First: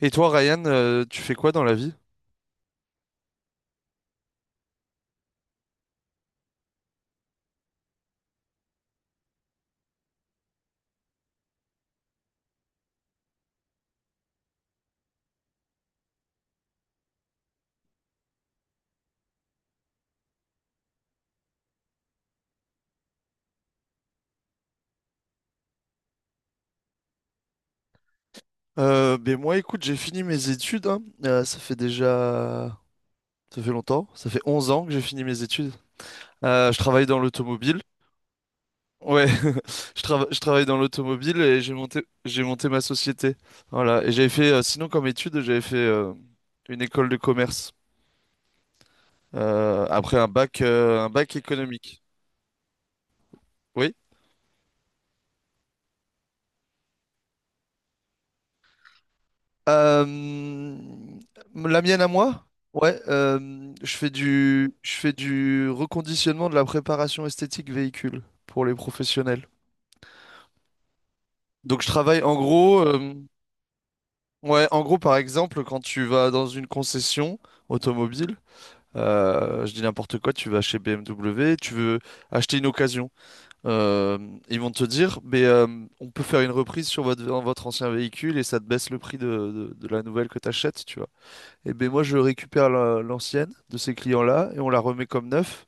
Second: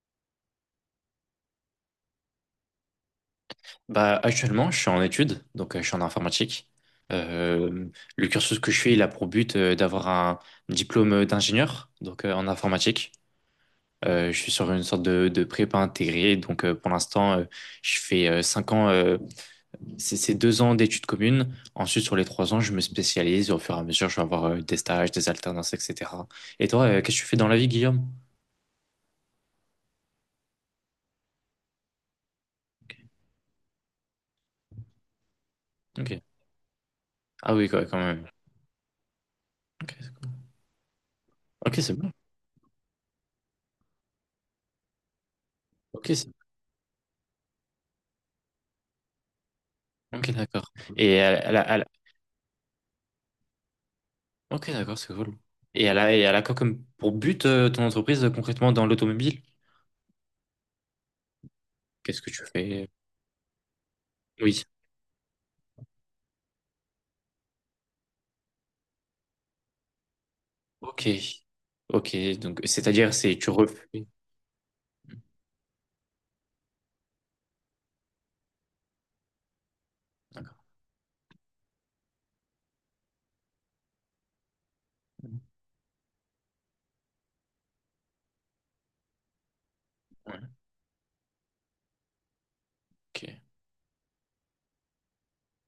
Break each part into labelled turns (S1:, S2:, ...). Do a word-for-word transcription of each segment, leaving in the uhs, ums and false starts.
S1: Et toi, Ryan, euh, tu fais quoi dans la vie?
S2: Bah, actuellement, je suis en études, donc euh, je suis en informatique. Euh, le cursus que je fais, il a pour but euh, d'avoir un diplôme euh, d'ingénieur, donc euh, en informatique. Euh, je suis sur une sorte de, de prépa intégrée, donc euh, pour l'instant, euh, je fais euh, cinq ans, euh, c'est c'est deux ans d'études communes. Ensuite, sur les trois ans, je me spécialise, et au fur et à mesure, je vais avoir euh, des stages, des alternances, et cetera. Et toi, euh, qu'est-ce que tu fais dans la vie, Guillaume?
S1: Euh, ben moi, écoute, j'ai fini mes études. hein. Euh, ça fait déjà... Ça fait longtemps. Ça fait onze ans que j'ai fini mes études.
S2: Ok.
S1: Euh, je travaille dans
S2: Ah oui,
S1: l'automobile.
S2: quoi, quand même.
S1: Ouais, je, trava- je travaille dans l'automobile et j'ai
S2: Ok, c'est
S1: monté,
S2: cool.
S1: j'ai monté ma société. Voilà. Et j'avais fait, euh, sinon comme étude, j'avais fait
S2: Ok,
S1: euh,
S2: c'est bon. Ok, c'est-
S1: une école de commerce euh, après
S2: bon,
S1: un
S2: ok,
S1: bac,
S2: d'accord.
S1: euh, un
S2: Et
S1: bac
S2: à, à la, à la-
S1: économique. Oui.
S2: Ok, d'accord, c'est cool. Et elle a, et elle a quoi comme pour but euh, ton entreprise euh, concrètement dans l'automobile?
S1: Euh, la mienne à
S2: Qu'est-ce que tu
S1: moi?
S2: fais?
S1: Ouais, euh, je fais
S2: Oui.
S1: du, je fais du reconditionnement de la préparation esthétique véhicule pour les professionnels.
S2: Ok.
S1: Donc je
S2: Ok,
S1: travaille en
S2: donc
S1: gros,
S2: c'est-à-dire
S1: euh,
S2: c'est tu refais.
S1: ouais, en gros par exemple quand tu vas dans une concession automobile, euh, je dis n'importe quoi, tu
S2: D'accord.
S1: vas chez B M W, tu veux acheter une occasion, euh, ils vont te dire, mais euh, on peut faire une reprise sur votre, votre ancien véhicule et ça te baisse le prix de, de, de la nouvelle que
S2: Ouais,
S1: tu achètes. Eh ben moi, je récupère la-
S2: ok.
S1: l'ancienne de ces clients-là et on la remet comme neuf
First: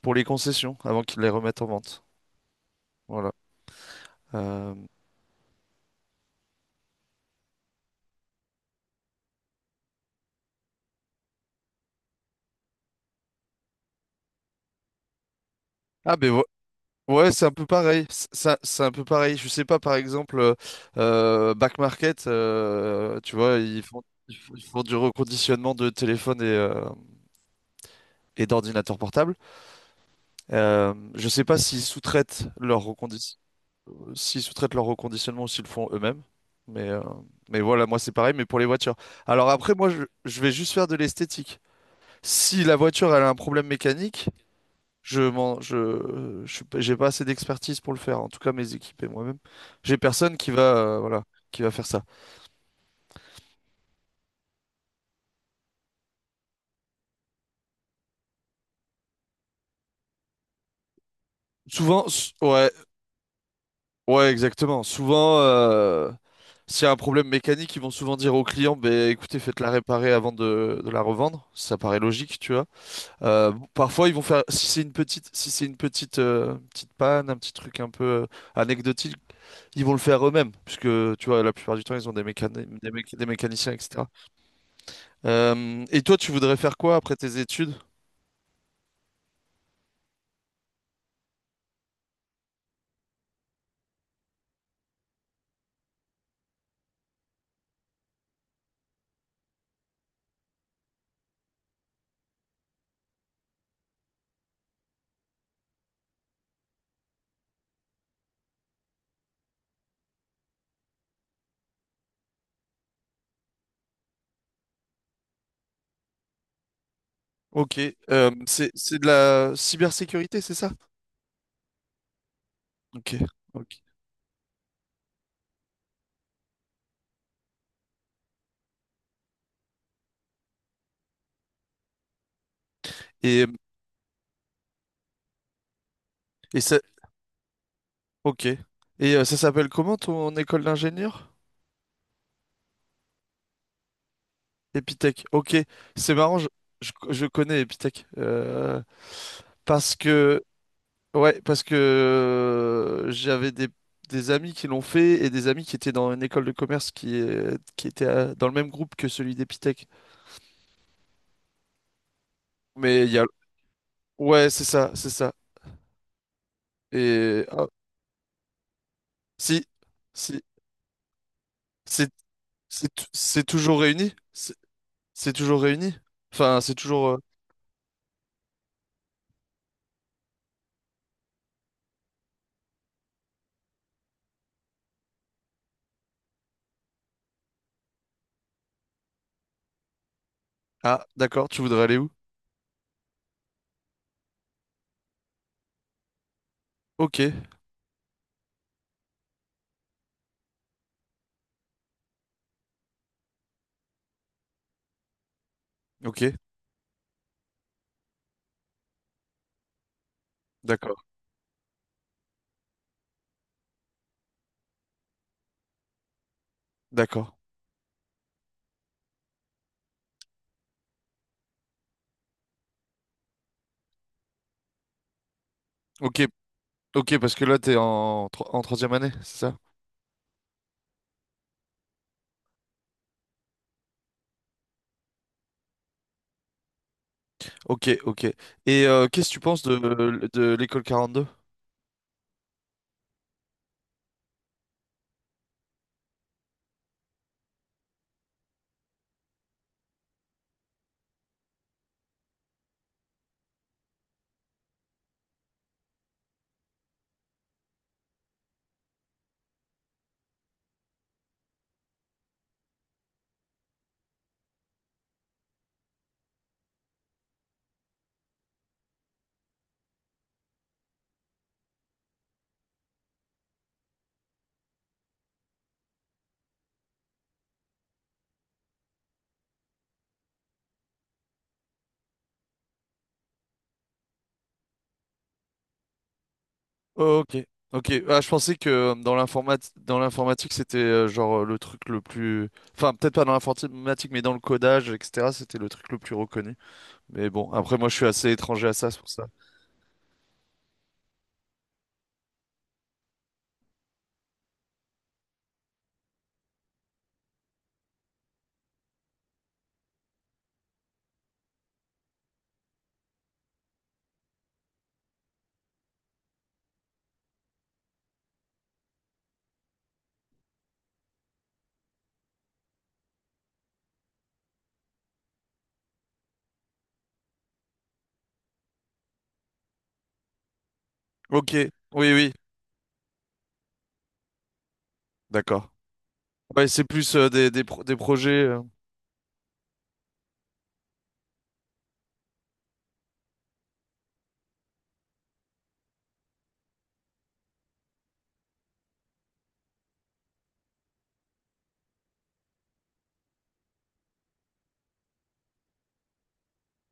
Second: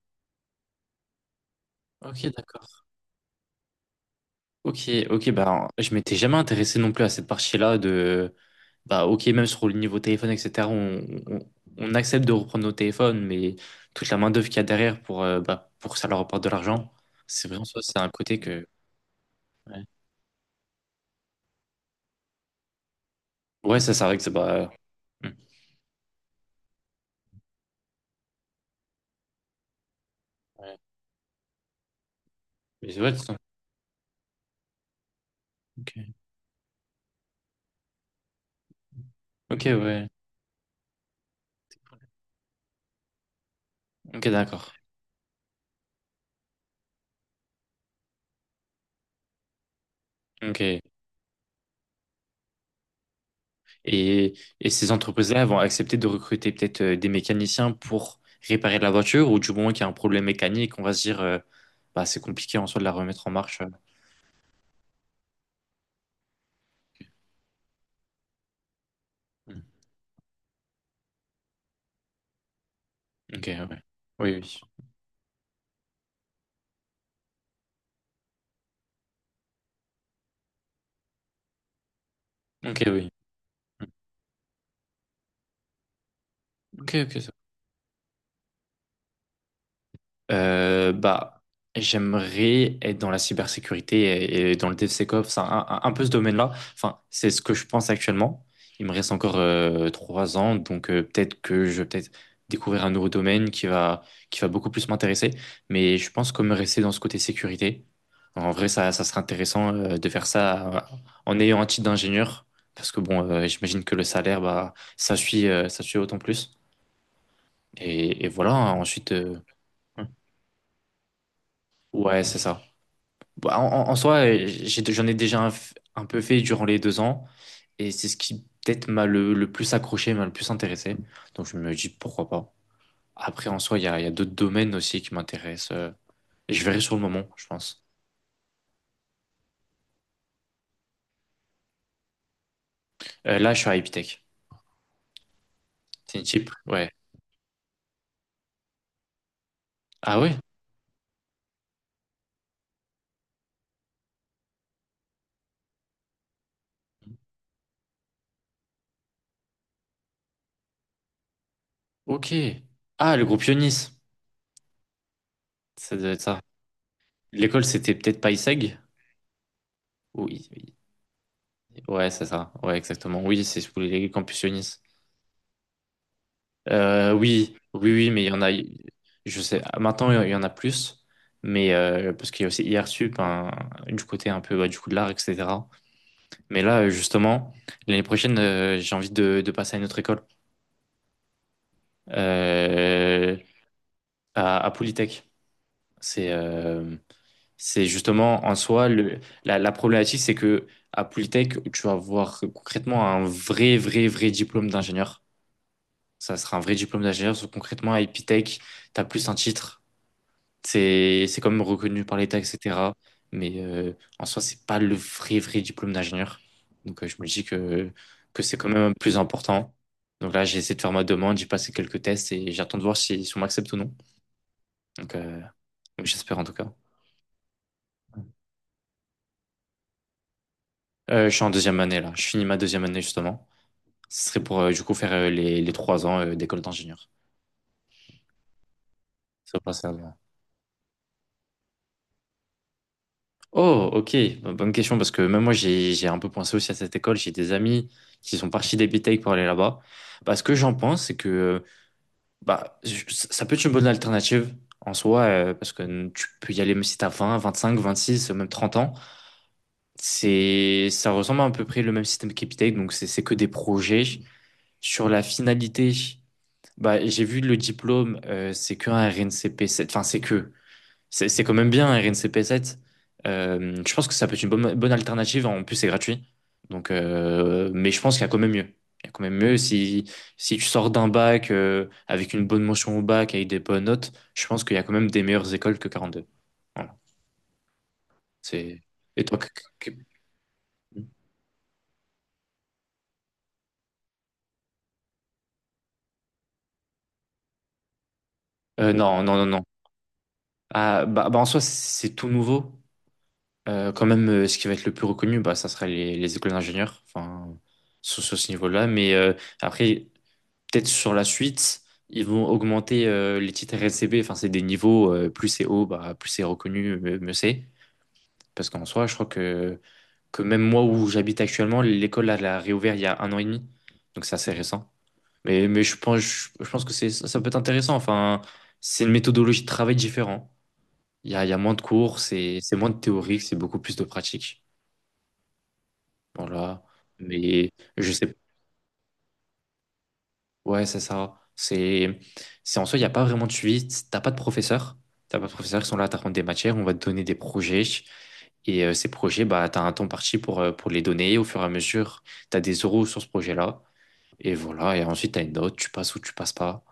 S1: pour les concessions avant qu'ils les remettent en vente.
S2: Ok, d'accord.
S1: Voilà. Euh,
S2: Ok, ok, bah je m'étais jamais intéressé non plus à cette partie-là de bah ok, même sur le niveau téléphone, et cetera. On, on, on accepte de reprendre nos téléphones, mais toute la main-d'œuvre qu'il y a derrière pour, euh, bah, pour que ça
S1: Ah
S2: leur
S1: ben
S2: apporte
S1: vo-
S2: de l'argent,
S1: ouais, c'est
S2: c'est
S1: un
S2: vraiment
S1: peu
S2: ça, c'est
S1: pareil.
S2: un
S1: C'est
S2: côté
S1: c'est-
S2: que.
S1: c'est un peu pareil. Je sais pas,
S2: Ouais,
S1: par exemple, euh, euh, Back Market, euh, tu vois,
S2: ouais,
S1: ils
S2: ça,
S1: font,
S2: c'est vrai que c'est
S1: ils font- ils
S2: bah.
S1: font du reconditionnement de téléphones et, euh, et d'ordinateurs portables.
S2: Hmm.
S1: Euh, je sais pas s'ils sous-traitent leur
S2: Mais ouais, ça.
S1: reconditionnement. S'ils sous-traitent leur reconditionnement, s'ils le font
S2: Ok,
S1: eux-mêmes. Mais, euh, mais voilà, moi c'est pareil, mais pour les voitures. Alors
S2: ok,
S1: après, moi je,
S2: ouais.
S1: je vais juste faire de l'esthétique. Si la voiture elle a un problème
S2: Ok,
S1: mécanique,
S2: d'accord.
S1: je m'en, je, je suis pas- j'ai pas assez d'expertise pour le faire. En tout cas, mes équipes et moi-même, j'ai personne qui va,
S2: Ok.
S1: euh, voilà, qui va faire ça.
S2: Et, et ces entreprises-là vont accepter de recruter peut-être euh, des mécaniciens pour réparer la voiture ou du moment qu'il y a un problème mécanique, on va se dire, euh,
S1: Souvent,
S2: bah, c'est
S1: s-
S2: compliqué en
S1: ouais,
S2: soi de la remettre en marche. euh.
S1: ouais, exactement. Souvent, euh, s'il y a un problème mécanique, ils vont souvent dire au client, ben écoutez,
S2: Mm.
S1: faites-la réparer avant de, de la revendre. Ça paraît logique, tu vois.
S2: Ok,
S1: Euh,
S2: ouais.
S1: parfois, ils vont
S2: Oui,
S1: faire,
S2: oui.
S1: si c'est une petite, si c'est une petite, euh, petite panne, un petit truc un peu euh, anecdotique, ils vont le faire eux-mêmes, puisque tu vois, la plupart du temps, ils ont des mécani-
S2: Ok,
S1: des
S2: oui.
S1: méca- des mécaniciens,
S2: Mm.
S1: et cetera. Euh, et toi, tu voudrais faire
S2: Ok,
S1: quoi
S2: ok,
S1: après
S2: ça.
S1: tes études?
S2: Euh, bah, j'aimerais être dans la cybersécurité et, et dans le DevSecOps, enfin, un, un, un peu ce domaine-là. Enfin, c'est ce que je pense actuellement. Il me reste encore euh, trois ans, donc euh, peut-être que je vais peut-être découvrir un nouveau domaine qui va, qui va beaucoup plus m'intéresser. Mais je pense que me rester dans ce côté sécurité, en vrai, ça, ça serait intéressant euh, de faire ça euh, en ayant un titre d'ingénieur, parce que bon, euh, j'imagine que le salaire, bah, ça suit, euh, ça suit autant plus.
S1: Ok,
S2: Et, et
S1: euh,
S2: voilà,
S1: c'est,
S2: hein,
S1: c'est de
S2: ensuite, euh,
S1: la cybersécurité, c'est ça?
S2: ouais, c'est ça.
S1: Ok,
S2: Bah, en,
S1: ok.
S2: en- en soi, euh, j'ai- j'en ai déjà un, f- un peu fait durant les deux ans. Et c'est ce qui peut-être m'a le, le plus accroché, m'a le plus intéressé. Donc je me dis pourquoi pas.
S1: Et,
S2: Après, en soi, il y a, il y a d'autres domaines aussi qui m'intéressent. euh, Et
S1: et
S2: je
S1: ça,
S2: verrai sur le moment, je pense.
S1: ok. Et euh, ça s'appelle comment ton école d'ingénieur?
S2: Euh, là, je suis à Epitech.
S1: Epitech. Ok, c'est
S2: C'est une
S1: marrant, je,
S2: chip. Ouais.
S1: je, je connais Epitech, euh, parce
S2: Ah ouais?
S1: que... Ouais, parce que euh, j'avais des, des amis qui l'ont fait et des amis qui étaient dans une école de commerce qui, est- qui était euh, dans le même groupe que celui d'Epitech.
S2: Ok.
S1: Mais il
S2: Ah,
S1: y a...
S2: le groupe Ionis.
S1: Ouais, c'est ça, c'est ça.
S2: Ça doit être ça.
S1: Et...
S2: L'école,
S1: ah,
S2: c'était peut-être payseg.
S1: si, si,
S2: Oui. Oui.
S1: c'est
S2: Ouais, c'est ça. Ouais,
S1: c'est t-
S2: exactement.
S1: c'est
S2: Oui, c'est sous
S1: toujours
S2: les
S1: réuni?
S2: campus
S1: C'est
S2: Ionis.
S1: c'est toujours réuni? Enfin, c'est toujours...
S2: Euh,
S1: euh,
S2: oui, oui, oui, mais il y en a, je sais, maintenant il y en a plus, mais euh, parce qu'il y a aussi I R S U P, hein, du côté un peu bah, du coup de l'art, et cetera. Mais là, euh, justement, l'année prochaine, euh, j'ai envie de, de passer à une autre école,
S1: Ah, d'accord, tu voudrais aller où?
S2: euh, à, à Polytech. C'est euh,
S1: Ok,
S2: c'est justement en soi, le, la, la problématique, c'est que à Polytech, tu vas avoir concrètement un vrai, vrai, vrai diplôme d'ingénieur.
S1: ok,
S2: Ça sera un vrai diplôme d'ingénieur, sauf que concrètement à Epitech, tu as plus un titre.
S1: d'accord,
S2: C'est c'est quand même reconnu par l'État, et cetera. Mais euh, en soi, c'est pas le vrai, vrai diplôme d'ingénieur. Donc euh, je me
S1: d'accord.
S2: dis que, que c'est quand même plus important. Donc là, j'ai essayé de faire ma demande, j'ai passé quelques tests et j'attends de voir si, si on m'accepte ou non. Donc, euh, donc
S1: Ok,
S2: j'espère en tout cas.
S1: ok, parce que là, t'es en, tro- en troisième année, c'est ça?
S2: Euh, je suis en deuxième année là, je finis ma deuxième année justement. Ce serait pour euh, du coup faire euh, les, les trois ans euh, d'école d'ingénieur.
S1: Ok, ok. Et euh, qu'est-ce que tu
S2: Ça
S1: penses
S2: passe à...
S1: de, de l'école quarante-deux?
S2: Oh, ok. Bo- bonne question parce que même moi j'ai j'ai un peu pensé aussi à cette école. J'ai des amis qui sont partis des B T E C pour aller là-bas. Bah, ce que j'en pense, c'est que euh, bah, je- ça peut être une bonne alternative en soi euh, parce que tu peux y aller même si t'as vingt vingt-cinq vingt-six même trente ans. C'est, ça ressemble à peu près le même système qu'EPITEC, donc c'est c'est que des projets. Sur la finalité, bah, j'ai vu le diplôme, euh, c'est que un R N C P, c'est- enfin c'est que. C'est c'est quand même bien, R N C P sept. Euh, je pense que ça peut être une bonne, bonne alternative. En plus, c'est gratuit. Donc, euh, mais je pense qu'il y a quand même mieux. Il y a quand même mieux si, si tu sors d'un bac euh, avec une bonne mention au bac, avec des bonnes notes, je pense qu'il y a quand même des meilleures écoles que quarante-deux. Voilà.
S1: Oh, ok, ok. Ah, je pensais que
S2: C'est...
S1: euh, dans
S2: Et toi, que-
S1: l'informatique,
S2: que-
S1: dans l'informatique, c'était euh, genre euh, le truc le plus, enfin peut-être pas dans l'informatique, mais dans le codage, et cetera. C'était le truc le plus reconnu. Mais bon, après moi, je suis assez étranger à ça,
S2: euh,
S1: c'est pour
S2: non,
S1: ça.
S2: non, non, non. Ah, bah, bah, en soi, c'est c'est tout nouveau. Euh, quand même, euh, ce qui va être le plus reconnu, bah, ça sera les, les écoles d'ingénieurs, enfin, sur, sur ce niveau-là. Mais euh, après, peut-être sur la suite, ils vont augmenter euh, les titres R S C B. Enfin, c'est des niveaux, euh, plus c'est haut, bah, plus c'est reconnu, mieux, mieux c'est. Parce qu'en soi, je crois que, que même moi où j'habite actuellement, l'école elle a réouvert il y a un an et demi. Donc c'est assez récent. Mais, mais je pense, je, je pense que c'est, ça, ça peut être intéressant. Enfin, c'est une méthodologie de travail différente. Il y a, il y
S1: Ok,
S2: a moins de
S1: oui,
S2: cours,
S1: oui,
S2: c'est c'est moins de théorique, c'est beaucoup plus de pratique.
S1: d'accord. Ouais,
S2: Voilà.
S1: c'est plus euh, des, des,
S2: Mais
S1: pro- des
S2: je sais.
S1: projets. euh,
S2: Ouais, c'est ça. C'est, c'est en soi, il n'y a pas vraiment de suivi. T'as pas de professeurs. T'as pas de professeurs qui sont là à t'apprendre des matières. On va te donner des projets. Et euh, ces projets, bah, tu as un temps parti pour, euh, pour les donner au fur et à mesure. Tu as des euros sur ce projet-là. Et voilà. Et ensuite, tu as une note. Tu passes ou tu passes pas.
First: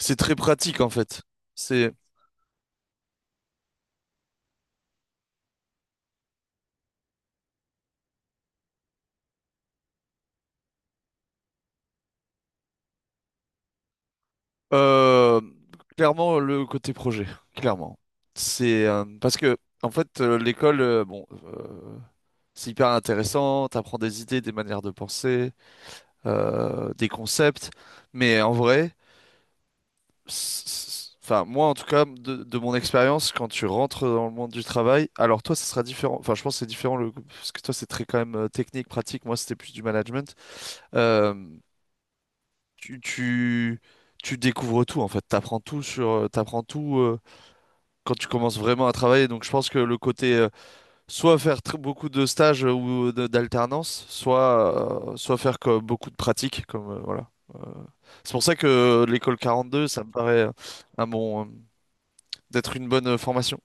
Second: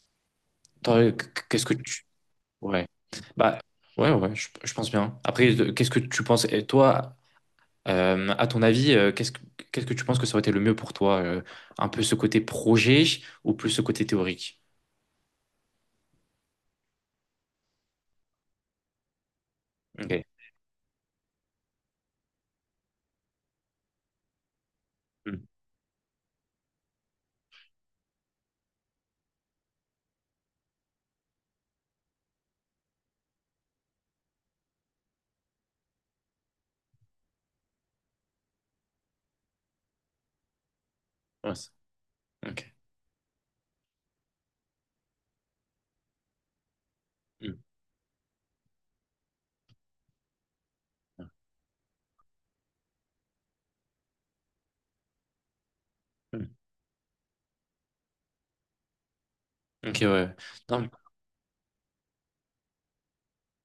S1: C'est très pratique en
S2: Toi, euh,
S1: fait.
S2: qu- Qu'est-ce que
S1: C'est
S2: tu. Ouais. Bah, ouais, ouais, je, je pense bien. Après, de- qu'est-ce que tu penses? Et toi, euh, à ton avis, euh, qu'est-ce que, qu'est-ce que tu penses que ça aurait été le mieux pour toi? Euh, un peu ce côté projet ou plus ce côté théorique?
S1: Euh, clairement, le côté projet, clairement. C'est euh, Parce que, en fait,
S2: Ok.
S1: euh, l'école, euh, bon, euh, c'est hyper intéressant, t'apprends des idées, des manières de
S2: Mm.
S1: penser, euh, des concepts, mais en vrai, c- c- enfin, moi, en tout cas, de, de mon expérience, quand tu rentres dans le monde du travail, alors toi, ça sera différent, enfin, je pense que c'est différent, le, parce que toi, c'est très quand même euh, technique, pratique, moi, c'était plus du management. Euh,
S2: Ouais, c'est- ok.
S1: tu, tu, tu découvres tout, en fait, t'apprends tout sur, euh, t'apprends tout. euh,
S2: Mm.
S1: Quand tu commences vraiment à travailler. Donc je pense que le côté euh, soit faire tr- beaucoup de stages euh, ou euh, de- d'alternance, soit, euh, soit faire co- beaucoup de
S2: Mm.
S1: pratiques. Comme, euh, voilà. C'est pour ça que euh, l'école quarante-deux,
S2: Ok,
S1: ça
S2: ouais,
S1: me
S2: ouais.
S1: paraît euh,
S2: Non,
S1: un bon, euh, d'être une bonne euh, formation.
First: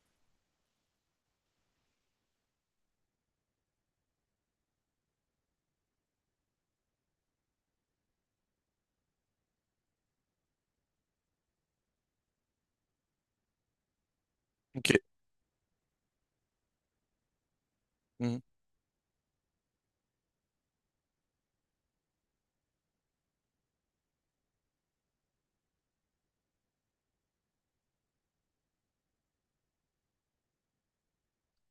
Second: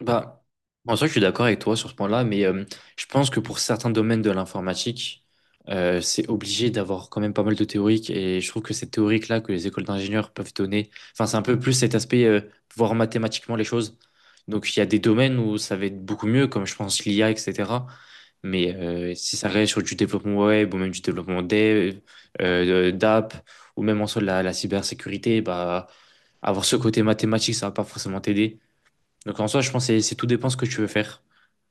S2: bah, en soi, je suis d'accord avec toi sur ce point-là, mais euh, je pense que pour certains domaines de l'informatique, euh, c'est obligé d'avoir quand même pas mal de théoriques. Et je trouve que cette théorique-là que les écoles d'ingénieurs peuvent donner, enfin, c'est un peu plus cet aspect, euh, voir mathématiquement les choses. Donc, il y a
S1: Ok.
S2: des domaines où ça va être beaucoup mieux, comme je pense l'I A, et cetera.
S1: Mhm.
S2: Mais euh, si ça reste sur du développement web ou même du développement dev, euh, d'app, ou même en soi de la, la cybersécurité, bah, avoir ce côté mathématique, ça va pas forcément t'aider. Donc en soi, je pense que c'est c'est tout dépend ce que tu veux faire.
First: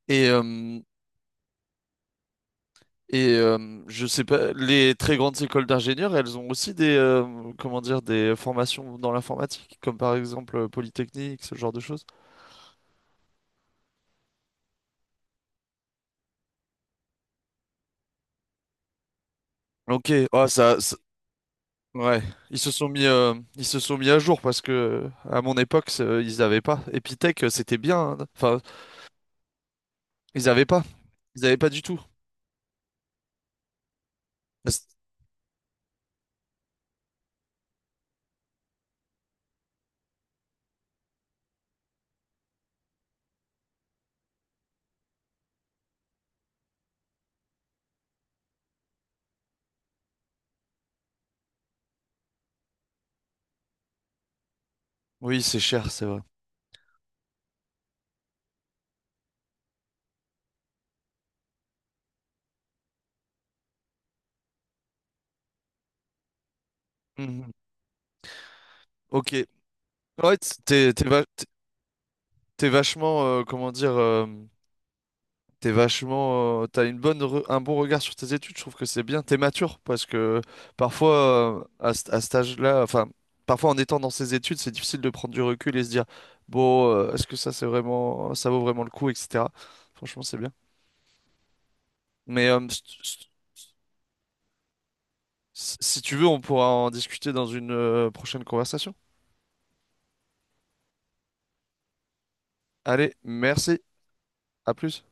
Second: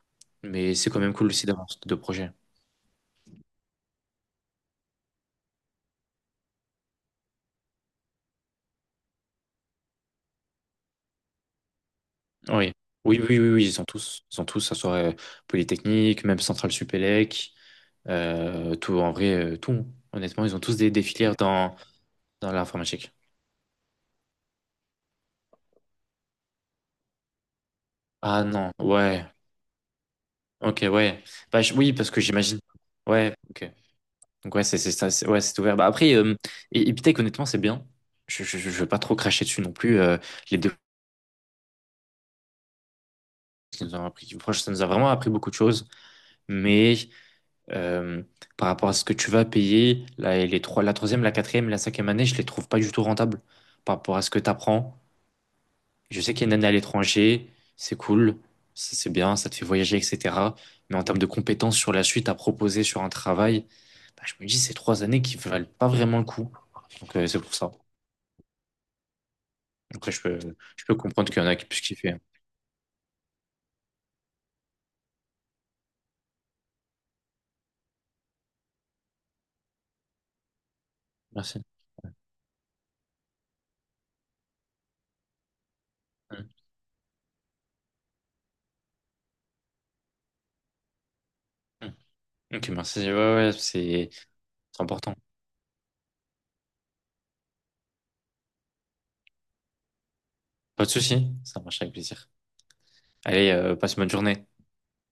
S1: Et,
S2: Mais
S1: euh,
S2: c'est quand même cool aussi d'avoir ce type de projet.
S1: et euh, je sais pas, les très grandes écoles d'ingénieurs, elles ont aussi des, euh, comment dire, des formations dans l'informatique, comme par exemple euh, Polytechnique, ce genre de choses.
S2: Oui. Oui, oui, oui, oui, ils sont tous. Ils sont tous, ça serait Polytechnique, même Centrale Supélec, euh, tout, en vrai, euh, tout, hein.
S1: Ok,
S2: Honnêtement,
S1: ah,
S2: ils ont tous
S1: ça,
S2: des,
S1: ça-
S2: des filières dans,
S1: Ouais,
S2: dans
S1: ils se sont mis,
S2: l'informatique.
S1: euh, ils se sont mis à jour parce que à mon époque, c'est- euh, ils n'avaient pas. Epitech, euh, c'était bien, hein.
S2: Ah
S1: Enfin,
S2: non, ouais.
S1: ils n'avaient pas.
S2: Ok, ouais.
S1: Ils n'avaient
S2: Bah,
S1: pas
S2: je-
S1: du
S2: oui,
S1: tout.
S2: parce que j'imagine. Ouais, ok. Donc ouais, c'est c'est
S1: C'est...
S2: ça, c'est- ouais, c'est ouvert. Bah, après, euh, et, et Epitech, honnêtement, c'est bien. Je, je, je je veux pas trop cracher dessus non plus. euh, Les deux, ça nous a appris, franchement, ça nous a vraiment appris beaucoup de choses. Mais euh, par rapport à ce que tu vas payer, la, les trois, la troisième, la quatrième, la cinquième année, je les trouve pas du tout rentables par rapport à ce que tu apprends.
S1: Oui, c'est cher, c'est vrai.
S2: Je sais qu'il y a une année à l'étranger, c'est cool, c'est c'est bien, ça te fait voyager, et cetera. Mais en termes de compétences sur la suite à proposer sur un travail, bah, je me dis ces trois années qui valent pas vraiment le coup. Donc euh, c'est
S1: Mhm.
S2: pour ça.
S1: Ok.
S2: Après, je
S1: Ouais,
S2: peux,
S1: t-
S2: je
S1: t'es
S2: peux
S1: t'es va-
S2: comprendre qu'il y
S1: t'es-
S2: en a qui puissent kiffer.
S1: t'es vachement, euh, comment dire, euh, t'es vachement, euh, t'as une bonne, re- un bon regard sur tes études. Je trouve que c'est bien. T'es mature parce que parfois, euh,
S2: Merci.
S1: à, ce- à cet âge-là, enfin, parfois en étant dans ses études, c'est difficile de prendre du recul et se dire,
S2: Mm.
S1: bon, euh, est-ce que ça, c'est vraiment, ça vaut vraiment le coup, et cetera. Franchement, c'est bien.
S2: Mm.
S1: Mais euh,
S2: Ok,
S1: s-
S2: merci. Ouais, ouais, c'est c'est important.
S1: s- si tu veux, on pourra en discuter dans une euh, prochaine conversation.
S2: Pas de souci, ça marche avec plaisir.
S1: Allez,
S2: Allez, euh,
S1: merci.
S2: passe une bonne journée.
S1: À plus.